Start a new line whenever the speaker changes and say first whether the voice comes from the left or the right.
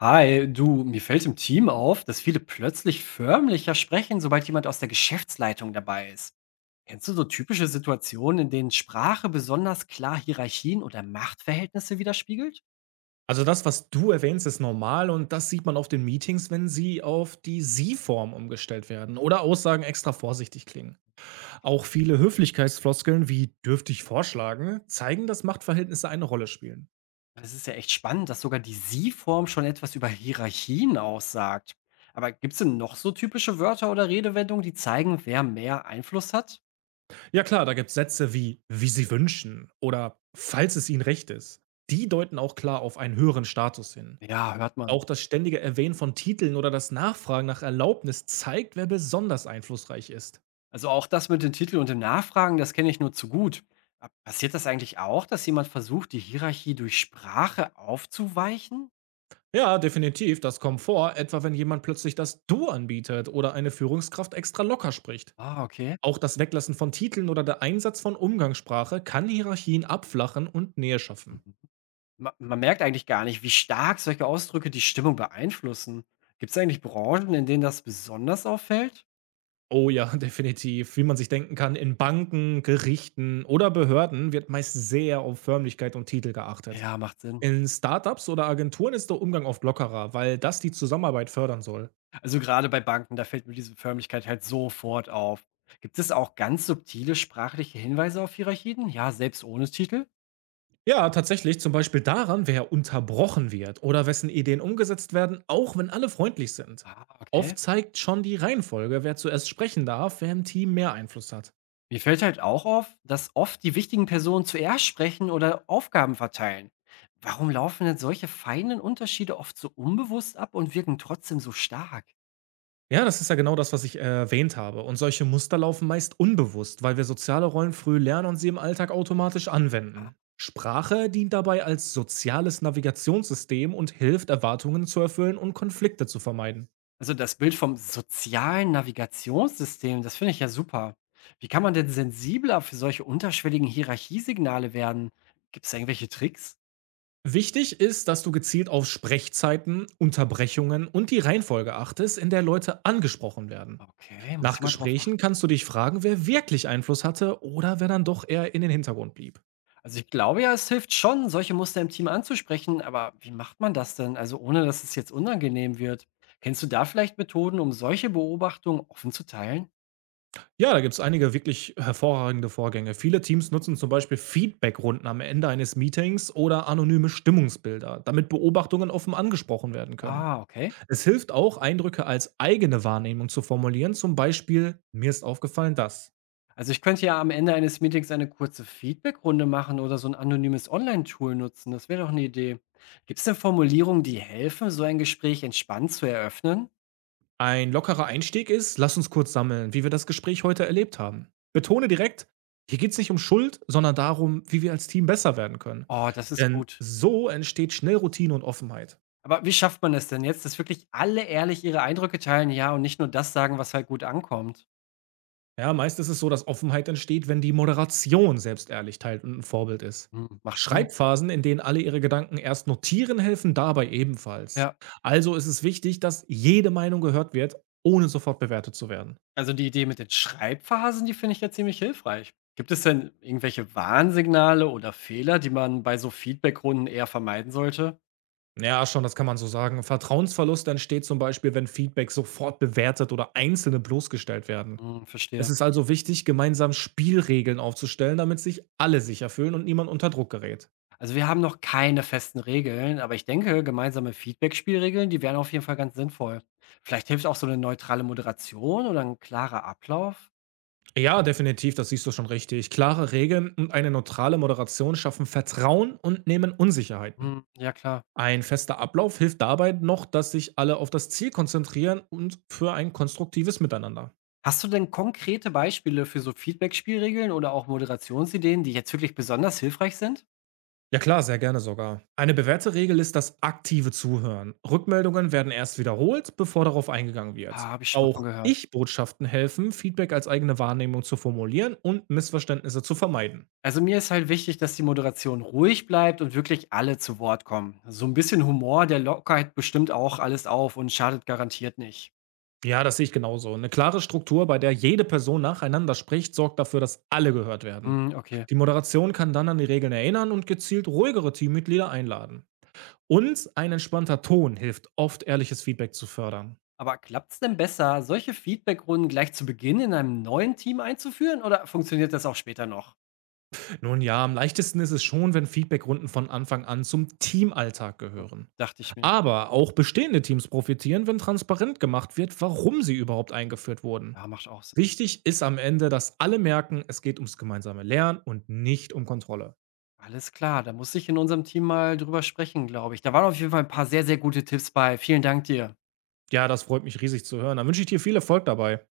left: Hi, du, mir fällt im Team auf, dass viele plötzlich förmlicher sprechen, sobald jemand aus der Geschäftsleitung dabei ist. Kennst du so typische Situationen, in denen Sprache besonders klar Hierarchien oder Machtverhältnisse widerspiegelt?
right: Also das, was du erwähnst, ist normal und das sieht man auf den Meetings, wenn sie auf die Sie-Form umgestellt werden oder Aussagen extra vorsichtig klingen. Auch viele Höflichkeitsfloskeln wie dürfte ich vorschlagen zeigen, dass Machtverhältnisse eine Rolle spielen.
left: Das ist ja echt spannend, dass sogar die Sie-Form schon etwas über Hierarchien aussagt. Aber gibt es denn noch so typische Wörter oder Redewendungen, die zeigen, wer mehr Einfluss hat?
right: Ja klar, da gibt es Sätze wie sie wünschen oder falls es ihnen recht ist. Die deuten auch klar auf einen höheren Status hin.
left: Ja, hört man.
right: Auch das ständige Erwähnen von Titeln oder das Nachfragen nach Erlaubnis zeigt, wer besonders einflussreich ist.
left: Also auch das mit den Titeln und dem Nachfragen, das kenne ich nur zu gut. Passiert das eigentlich auch, dass jemand versucht, die Hierarchie durch Sprache aufzuweichen?
right: Ja, definitiv, das kommt vor, etwa wenn jemand plötzlich das Du anbietet oder eine Führungskraft extra locker spricht.
left: Ah, okay.
right: Auch das Weglassen von Titeln oder der Einsatz von Umgangssprache kann Hierarchien abflachen und Nähe schaffen.
left: Mhm. Man merkt eigentlich gar nicht, wie stark solche Ausdrücke die Stimmung beeinflussen. Gibt es eigentlich Branchen, in denen das besonders auffällt?
right: Oh ja, definitiv. Wie man sich denken kann, in Banken, Gerichten oder Behörden wird meist sehr auf Förmlichkeit und Titel geachtet.
left: Ja, macht Sinn.
right: In Startups oder Agenturen ist der Umgang oft lockerer, weil das die Zusammenarbeit fördern soll.
left: Also gerade bei Banken, da fällt mir diese Förmlichkeit halt sofort auf. Gibt es auch ganz subtile sprachliche Hinweise auf Hierarchien? Ja, selbst ohne Titel?
right: Ja, tatsächlich, zum Beispiel daran, wer unterbrochen wird oder wessen Ideen umgesetzt werden, auch wenn alle freundlich sind.
left: Ah,
right: Oft
left: okay.
right: zeigt schon die Reihenfolge, wer zuerst sprechen darf, wer im Team mehr Einfluss hat.
left: Mir fällt halt auch auf, dass oft die wichtigen Personen zuerst sprechen oder Aufgaben verteilen. Warum laufen denn solche feinen Unterschiede oft so unbewusst ab und wirken trotzdem so stark?
right: Ja, das ist ja genau das, was ich erwähnt habe. Und solche Muster laufen meist unbewusst, weil wir soziale Rollen früh lernen und sie im Alltag automatisch
left: Ja.
right: anwenden. Sprache dient dabei als soziales Navigationssystem und hilft, Erwartungen zu erfüllen und Konflikte zu vermeiden.
left: Also das Bild vom sozialen Navigationssystem, das finde ich ja super. Wie kann man denn sensibler für solche unterschwelligen Hierarchiesignale werden? Gibt es irgendwelche Tricks?
right: Wichtig ist, dass du gezielt auf Sprechzeiten, Unterbrechungen und die Reihenfolge achtest, in der Leute angesprochen werden.
left: Okay, muss
right: Nach
left: ich mal drauf.
right: Gesprächen kannst du dich fragen, wer wirklich Einfluss hatte oder wer dann doch eher in den Hintergrund blieb.
left: Also ich glaube ja, es hilft schon, solche Muster im Team anzusprechen, aber wie macht man das denn? Also ohne, dass es jetzt unangenehm wird. Kennst du da vielleicht Methoden, um solche Beobachtungen offen zu teilen?
right: Ja, da gibt es einige wirklich hervorragende Vorgänge. Viele Teams nutzen zum Beispiel Feedbackrunden am Ende eines Meetings oder anonyme Stimmungsbilder, damit Beobachtungen offen angesprochen werden können.
left: Ah, okay.
right: Es hilft auch, Eindrücke als eigene Wahrnehmung zu formulieren, zum Beispiel, mir ist aufgefallen dass.
left: Also ich könnte ja am Ende eines Meetings eine kurze Feedbackrunde machen oder so ein anonymes Online-Tool nutzen. Das wäre doch eine Idee. Gibt es denn Formulierungen, die helfen, so ein Gespräch entspannt zu eröffnen?
right: Ein lockerer Einstieg ist: „Lass uns kurz sammeln, wie wir das Gespräch heute erlebt haben.“ Betone direkt: „Hier geht es nicht um Schuld, sondern darum, wie wir als Team besser werden können.“
left: Oh, das ist
right: Denn
left: gut.
right: so entsteht schnell Routine und Offenheit.
left: Aber wie schafft man es denn jetzt, dass wirklich alle ehrlich ihre Eindrücke teilen, ja, und nicht nur das sagen, was halt gut ankommt?
right: Ja, meist ist es so, dass Offenheit entsteht, wenn die Moderation selbst ehrlich teilt und ein Vorbild ist.
left: Hm, macht Sinn.
right: Schreibphasen, in denen alle ihre Gedanken erst notieren, helfen dabei ebenfalls.
left: Ja.
right: Also ist es wichtig, dass jede Meinung gehört wird, ohne sofort bewertet zu werden.
left: Also die Idee mit den Schreibphasen, die finde ich ja ziemlich hilfreich. Gibt es denn irgendwelche Warnsignale oder Fehler, die man bei so Feedbackrunden eher vermeiden sollte?
right: Ja, schon, das kann man so sagen. Vertrauensverlust entsteht zum Beispiel, wenn Feedback sofort bewertet oder Einzelne bloßgestellt werden.
left: Hm,
right: Es
left: verstehe.
right: ist also wichtig, gemeinsam Spielregeln aufzustellen, damit sich alle sicher fühlen und niemand unter Druck gerät.
left: Also wir haben noch keine festen Regeln, aber ich denke, gemeinsame Feedback-Spielregeln, die wären auf jeden Fall ganz sinnvoll. Vielleicht hilft auch so eine neutrale Moderation oder ein klarer Ablauf.
right: Ja, definitiv, das siehst du schon richtig. Klare Regeln und eine neutrale Moderation schaffen Vertrauen und nehmen Unsicherheiten.
left: Hm, ja klar.
right: Ein fester Ablauf hilft dabei noch, dass sich alle auf das Ziel konzentrieren und für ein konstruktives Miteinander.
left: Hast du denn konkrete Beispiele für so Feedback-Spielregeln oder auch Moderationsideen, die jetzt wirklich besonders hilfreich sind?
right: Ja klar, sehr gerne sogar. Eine bewährte Regel ist das aktive Zuhören. Rückmeldungen werden erst wiederholt, bevor darauf eingegangen wird.
left: Ah, habe ich schon mal von
right: Auch
left: gehört.
right: Ich-Botschaften helfen, Feedback als eigene Wahrnehmung zu formulieren und Missverständnisse zu vermeiden.
left: Also mir ist halt wichtig, dass die Moderation ruhig bleibt und wirklich alle zu Wort kommen. So ein bisschen Humor, der Lockerheit bestimmt auch alles auf und schadet garantiert nicht.
right: Ja, das sehe ich genauso. Eine klare Struktur, bei der jede Person nacheinander spricht, sorgt dafür, dass alle gehört werden.
left: Hm, okay.
right: Die Moderation kann dann an die Regeln erinnern und gezielt ruhigere Teammitglieder einladen. Und ein entspannter Ton hilft oft, ehrliches Feedback zu fördern.
left: Aber klappt es denn besser, solche Feedbackrunden gleich zu Beginn in einem neuen Team einzuführen oder funktioniert das auch später noch?
right: Nun ja, am leichtesten ist es schon, wenn Feedbackrunden von Anfang an zum Teamalltag
left: Hm,
right: gehören.
left: dachte ich mir.
right: Aber auch bestehende Teams profitieren, wenn transparent gemacht wird, warum sie überhaupt eingeführt wurden.
left: Ja, macht auch Sinn.
right: Wichtig ist am Ende, dass alle merken, es geht ums gemeinsame Lernen und nicht um Kontrolle.
left: Alles klar, da muss ich in unserem Team mal drüber sprechen, glaube ich. Da waren auf jeden Fall ein paar sehr, sehr gute Tipps bei. Vielen Dank dir.
right: Ja, das freut mich riesig zu hören. Dann wünsche ich dir viel Erfolg dabei.